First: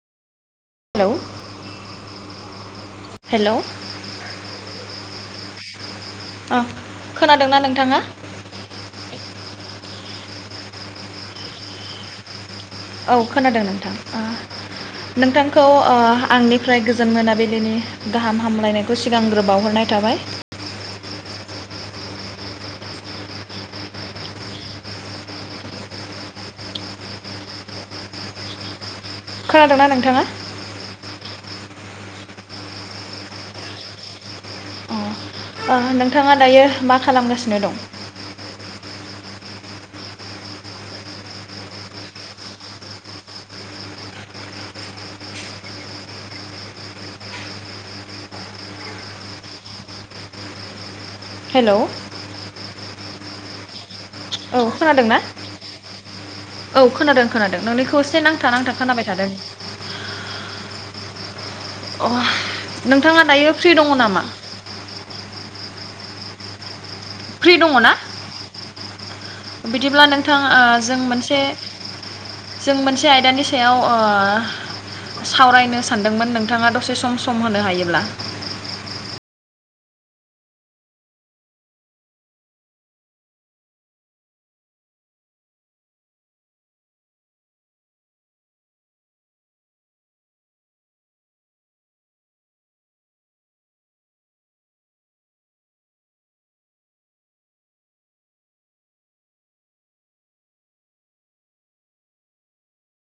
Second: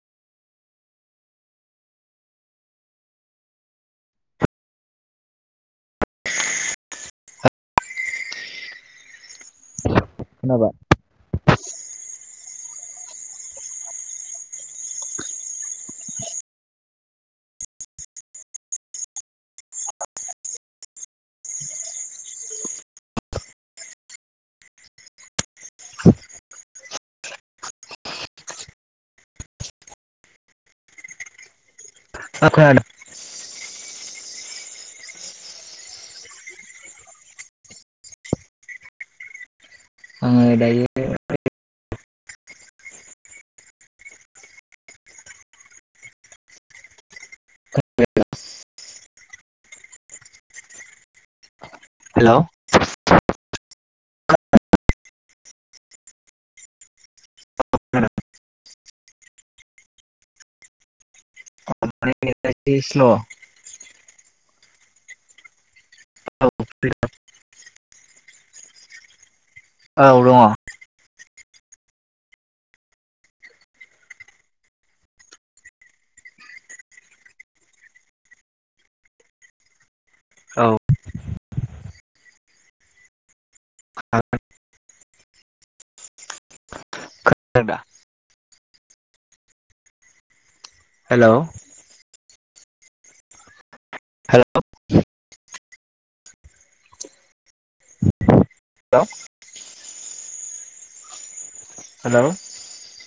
Hello hello अ खोनादोंना नोंथाङा खोनाबाय औ खोनादों नोंथां ओ नोंथांखौ ओ आंनिफ्राय गोजोन मोनाबिलिनि गाहाम हामलायनायखौ सिगांग्रो बावहरनाय थाबाय खोनादोंना नोंथाङा [inaudible] अ ओ नोंथाङा दायो मा खालामगासिनो दं आङो दायो हेलौ हेलौ औ खोनादोंना औ खोनादों खोनादों नोंनिखौ एसे नांथा नांथा खोनाबाय थादों अ हेल' एसे स्ल' औ नोंथाङा दायो फ्रि दङ नामा? औ [unintelligible] फ्रि दङ ना? बिदिब्ला औ नोंथां दङ ओ जों मोनसे जों मोनसे आयदानि सायाव ओ सावरायनो सानदोंमोन नोंथाङा दसे सम सम होनो हायोब्ला औ [unintelligible] [unintelligible] हेलौ हेलौ [unintelligible] [unintelligible] हेलौ